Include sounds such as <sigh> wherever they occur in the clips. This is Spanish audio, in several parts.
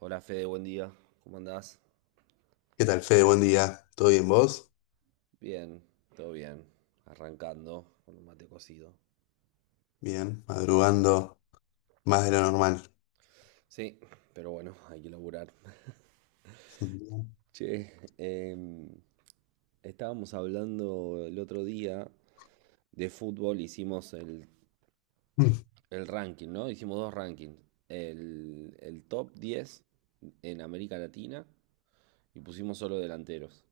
Hola Fede, buen día. ¿Cómo andás? ¿Qué tal, Fede? Buen día. ¿Todo bien vos? Bien, todo bien. Arrancando con un mate cocido. Bien, madrugando más de lo normal. Sí, pero bueno, <laughs> hay que laburar. <laughs> <laughs> Che, em, estábamos hablando el otro día de fútbol, hicimos el, Mm. el ranking, ¿no? Hicimos dos rankings. El top 10 en América Latina y pusimos solo delanteros.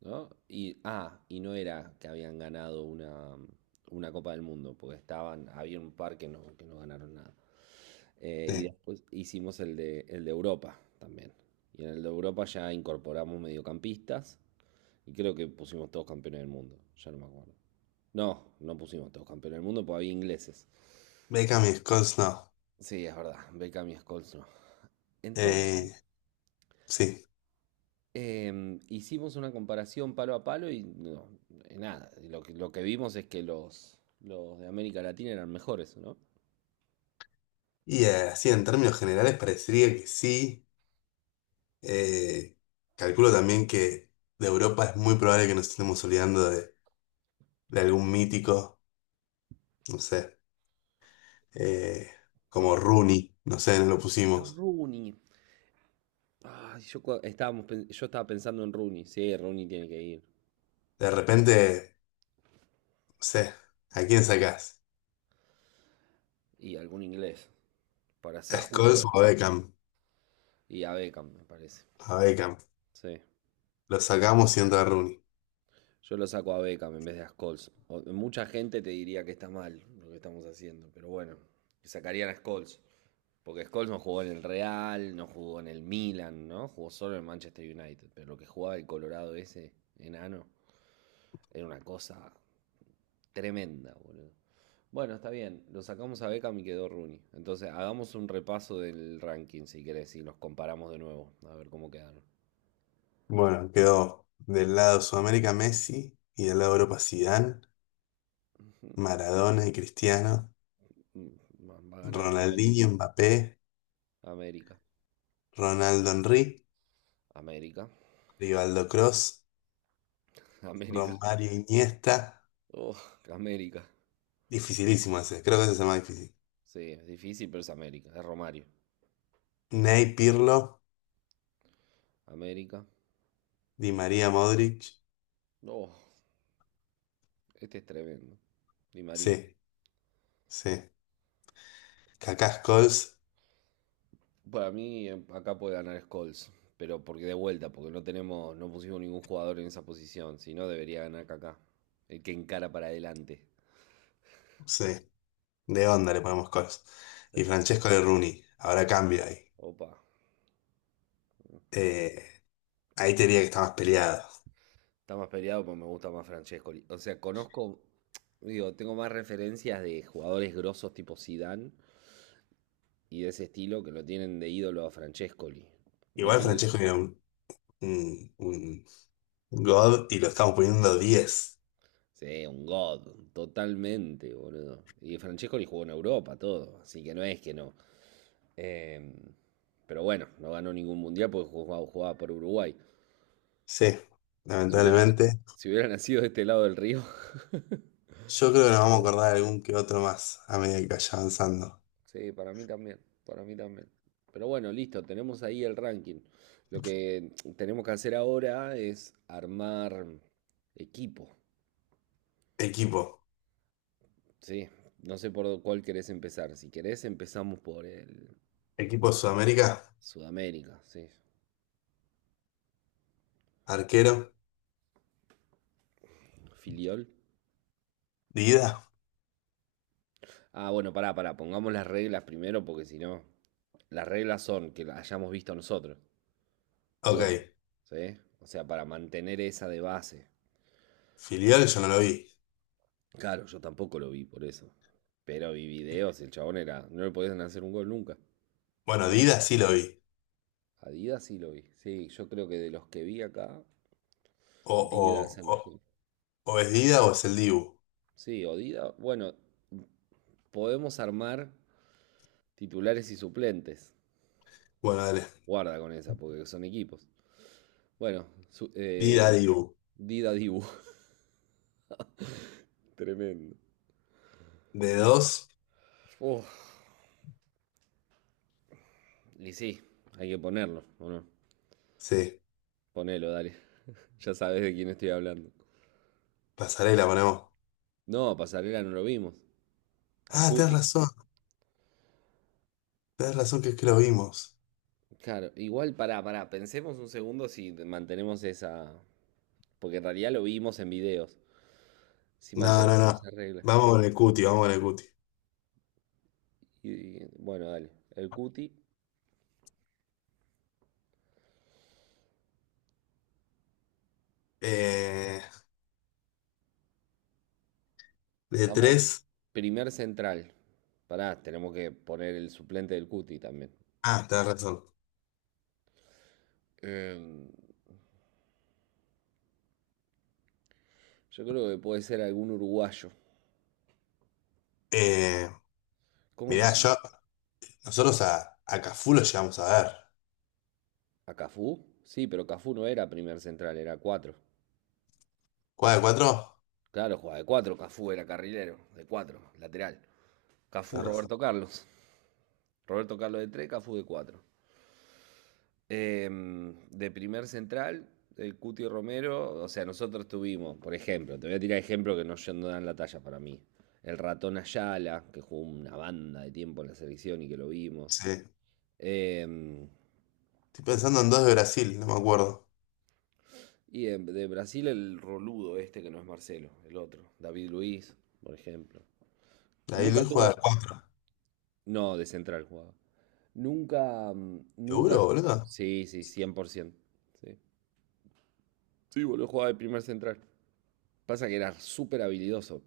¿No? Y no era que habían ganado una Copa del Mundo, porque estaban, había un par que no, ganaron nada. Y Sí. después hicimos el de Europa también. Y en el de Europa ya incorporamos mediocampistas y creo que pusimos todos campeones del mundo, ya no me acuerdo. No, no pusimos todos campeones del mundo porque había ingleses. Beckham y Scholes no. Sí, es verdad, Beckham y Scholes no. Entonces, Eh, sí. Hicimos una comparación palo a palo y no, nada, lo que vimos es que los de América Latina eran mejores, ¿no? Y así en términos generales parecería que sí. Eh, calculo también que de Europa es muy probable que nos estemos olvidando de algún mítico, no sé, eh, como Probablemente. Rooney, no sé, no lo pusimos. Rooney. Ay, yo estaba pensando en Rooney. Sí, Rooney tiene que ir. De repente, no sé, ¿a quién sacás? Y algún inglés, para ¿A ser Scholes o justo. a Beckham? Y a Beckham, me parece. A Beckham. Sí. Lo sacamos y entra Rooney. Yo lo saco a Beckham en vez de a Scholes. Mucha gente te diría que está mal lo que estamos haciendo, pero bueno, sacarían a Scholes. Porque Scholes no jugó en el Real, no jugó en el Milan, ¿no? Jugó solo en Manchester United. Pero lo que jugaba el Colorado ese, enano, era una cosa tremenda, boludo. Bueno, está bien, lo sacamos a Beckham y quedó Rooney. Entonces, hagamos un repaso del ranking, si querés, y los comparamos de nuevo, a ver cómo quedaron. Bueno, quedó del lado Sudamérica Messi, y del lado Europa Zidane, <laughs> Maradona y Cristiano, Mm, va ganando Ronaldinho Mbappé, América. Ronaldo Henry, América. Rivaldo Cross, <laughs> América. Romario Iniesta. Oh, América. Dificilísimo ese, creo que ese es el más difícil. Sí, es difícil, pero es América. Es Romario. Ney Pirlo, América. Di María Modric. Oh, este es tremendo. Di María. Sí, sí. Kaká Scholes. Para mí, acá puede ganar Scholes. Pero porque de vuelta, porque no tenemos, no pusimos ningún jugador en esa posición. Si no, debería ganar Kaká. El que encara para adelante. Sí, de onda le ponemos Scholes. Y Sí. Francesco de Rooney. Ahora cambio ahí. Opa. Eh, ahí te diría que está más peleado. Está más peleado, pero me gusta más Francescoli. O sea, conozco, digo, tengo más referencias de jugadores grosos tipo Zidane y de ese estilo que lo tienen de ídolo a Francescoli. No Igual tengo. Francesco era un God, y lo estamos poniendo 10. Sí, un god, totalmente, boludo. Y Francesco le jugó en Europa, todo, así que no es que no. Eh, pero bueno, no ganó ningún mundial porque jugaba por Uruguay. Sí, Si hubieran, lamentablemente. si hubiera nacido de este lado del río. <laughs> Yo creo que nos vamos a acordar de algún que otro más a medida que vaya avanzando. Sí, para mí también, para mí también. Pero bueno, listo, tenemos ahí el ranking. Lo que tenemos que hacer ahora es armar equipo, Equipo. ¿sí? No sé por cuál querés empezar. Si querés, empezamos por el Equipo Sudamérica. Sudamérica, ¿sí? Arquero. Filiol. Dida. Ah, bueno, pará, pará, pongamos las reglas primero porque si no, las reglas son que las hayamos visto nosotros, el bueno, Ok. ¿sí? O sea, para mantener esa de base. Filial yo no lo vi. Claro, yo tampoco lo vi por eso. Pero vi videos, el chabón era, no le podían hacer un gol nunca. Bueno, Una. Dida sí lo vi. Adidas sí lo vi. Sí, yo creo que de los que vi acá, O, Dida es el o, mejor. o es Dida o es el Dibu. Sí, o Dida, bueno, podemos armar titulares y suplentes. Bueno, dale. Guarda con esa, porque son equipos. Bueno, Dida, Dibu. Dida Dibu. <laughs> Tremendo. De dos. Uf, y sí, hay que ponerlo, ¿o no? Sí. Ponelo, dale. <laughs> Ya sabes de quién estoy hablando. Pasarela ponemos. No, Pasarela no lo vimos. Al Ah, tenés Cuti. razón. Tenés razón que es que lo vimos. Claro, igual pará, pará, pensemos un segundo si mantenemos esa. Porque en realidad lo vimos en videos. Si No, no, mantenemos no. esas reglas. Vamos con el cuti, vamos con el cuti. Y, y, bueno, dale. El Cuti. Eh, De Estamos tres. primer central. Pará, tenemos que poner el suplente del Cuti también. Ah, tenés razón. Em, Yo creo que puede ser algún uruguayo. Eh, ¿Cómo se mirá, llama? yo, nosotros a Cafú lo llegamos a ver. ¿A Cafú? Sí, pero Cafú no era primer central, era cuatro. ¿Cuál de cuatro? Claro, jugaba de cuatro, Cafú era carrilero, de cuatro, lateral. Cafú, Tenés razón. Roberto Carlos. Roberto Carlos de tres, Cafú de cuatro. De primer central, el Cuti Romero, o sea, nosotros tuvimos, por ejemplo, te voy a tirar ejemplos que no dan la talla para mí. El ratón Ayala, que jugó una banda de tiempo en la selección y que lo vimos. Sí. Em, Estoy pensando en dos de Brasil, no me acuerdo. Y de Brasil el roludo este que no es Marcelo, el otro, David Luiz, por ejemplo. La de Nunca Luis juega de tuvo, cuatro. no, de central jugaba. Nunca, ¿Seguro, boludo? sí, sí, 100%. Sí, sí boludo, jugaba de primer central. Pasa que era súper habilidoso.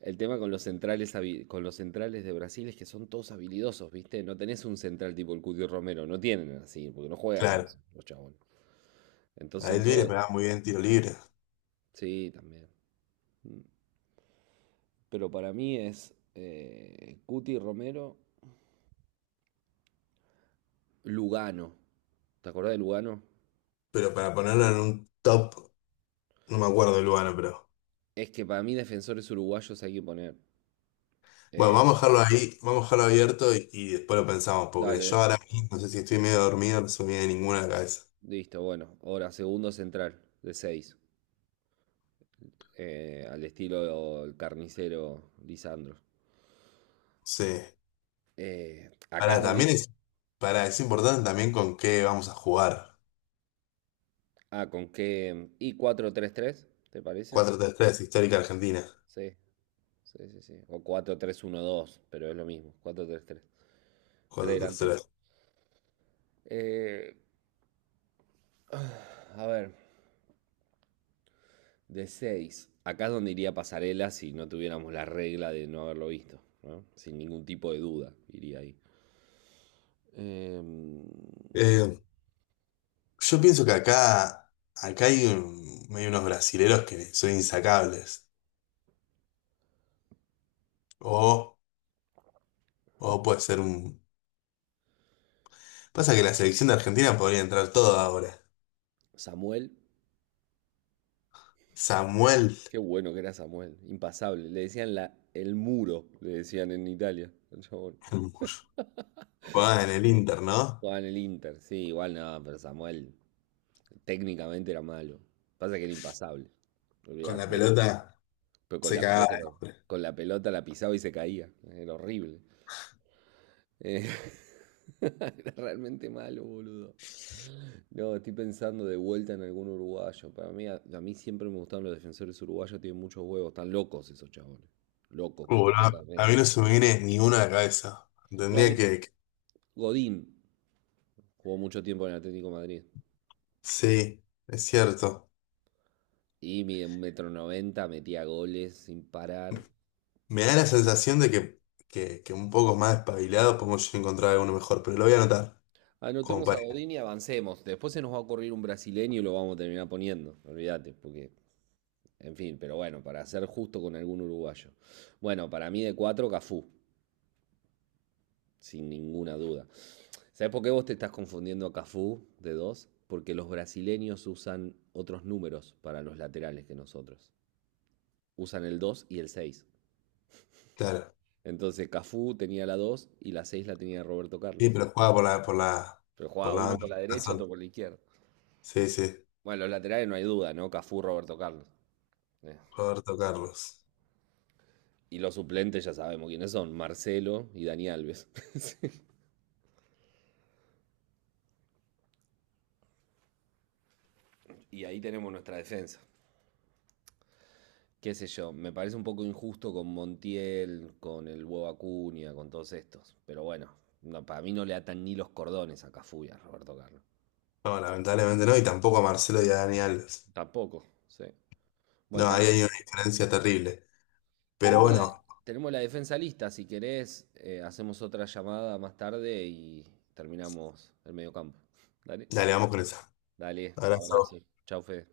El tema con los centrales, con los centrales de Brasil es que son todos habilidosos, ¿viste? No tenés un central tipo el Cuti Romero, no tienen así, porque no juegan a eso, Claro. los chabones. Entonces La de son Luis le todos, pegaba muy bien tiro libre. sí, también. Pero para mí es Cuti Romero, Lugano. ¿Te acordás de Lugano? Pero para ponerlo en un top, no me acuerdo el lugar, pero. Es que para mí defensores uruguayos hay que poner. Bueno, Eh, vamos a dejarlo ahí, vamos a dejarlo abierto y después lo pensamos, porque yo dale, ahora mismo no sé si estoy medio dormido, no se me viene ninguna a la cabeza. listo, bueno. Ahora, segundo central de 6, al estilo el carnicero Lisandro. Sí. Acá Para, es donde. también es, para, es importante también con qué vamos a jugar. Ah, con qué. Y 4-3-3, ¿te parece? 4-3-3 histórica Argentina. Sí, sí, sí, sí. O 4-3-1-2, pero es lo mismo. 4-3-3. Tres cuatro tres delanteros. tres Eh, a ver, de seis. Acá es donde iría Pasarela si no tuviéramos la regla de no haberlo visto. ¿No? Sin ningún tipo de duda, iría ahí. Em, Eh, yo pienso que acá hay unos brasileros que son insacables. O, o puede ser un. Pasa que la selección de Argentina podría entrar todo ahora. Samuel. Samuel. Qué bueno que era Samuel. Impasable. Le decían el muro, le decían en Italia. Al <laughs> jugaba en el Inter, ¿no? Jugaba en el Inter. Sí, igual no, pero Samuel técnicamente era malo. Pasa que era impasable. Con la Olvídate. pelota Pero se cagaba. con la pelota la pisaba y se caía. Era horrible. Eh, <laughs> Era realmente malo, boludo. No, estoy pensando de vuelta en algún uruguayo. Para mí, a mí siempre me gustaron los defensores uruguayos, tienen muchos huevos, están locos esos chabones. Locos Boludo, a mí completamente. no se me viene ni una a la cabeza. No, Tendría que... que- Godín jugó mucho tiempo en el Atlético de Madrid. Sí, es cierto. Y mide un metro noventa, metía goles sin parar. Me da la sensación de que un poco más espabilado podemos encontrar alguno mejor, pero lo voy a anotar, como Anotemos a para. Godín y avancemos. Después se nos va a ocurrir un brasileño y lo vamos a terminar poniendo. Olvídate, porque, en fin, pero bueno, para ser justo con algún uruguayo. Bueno, para mí de cuatro, Cafú, sin ninguna duda. ¿Sabes por qué vos te estás confundiendo a Cafú de dos? Porque los brasileños usan otros números para los laterales que nosotros. Usan el 2 y el seis. Claro. Entonces Cafú tenía la 2 y la 6 la tenía Roberto Sí, Carlos. pero juega Pero jugaba por la uno banda por de la derecha, otro Corazón. por la izquierda. Sí, sí. Bueno, los laterales no hay duda, ¿no? Cafú, Roberto Carlos. Eh. Roberto Carlos. Y los suplentes ya sabemos quiénes son, Marcelo y Dani Alves. <laughs> Y ahí tenemos nuestra defensa. Qué sé yo, me parece un poco injusto con Montiel, con el huevo Acuña, con todos estos. Pero bueno, no, para mí no le atan ni los cordones a Cafú y a Roberto Carlos. No, lamentablemente no, y tampoco a Marcelo y a Dani Alves. Tampoco, sí. Bueno, No, ahí hay una diferencia terrible. Pero tenemos la, bueno, tenemos la defensa lista. Si querés, hacemos otra llamada más tarde y terminamos el mediocampo. Dale, dale, vamos con esa. dale, abrazo. Abrazo. Chau, Fede.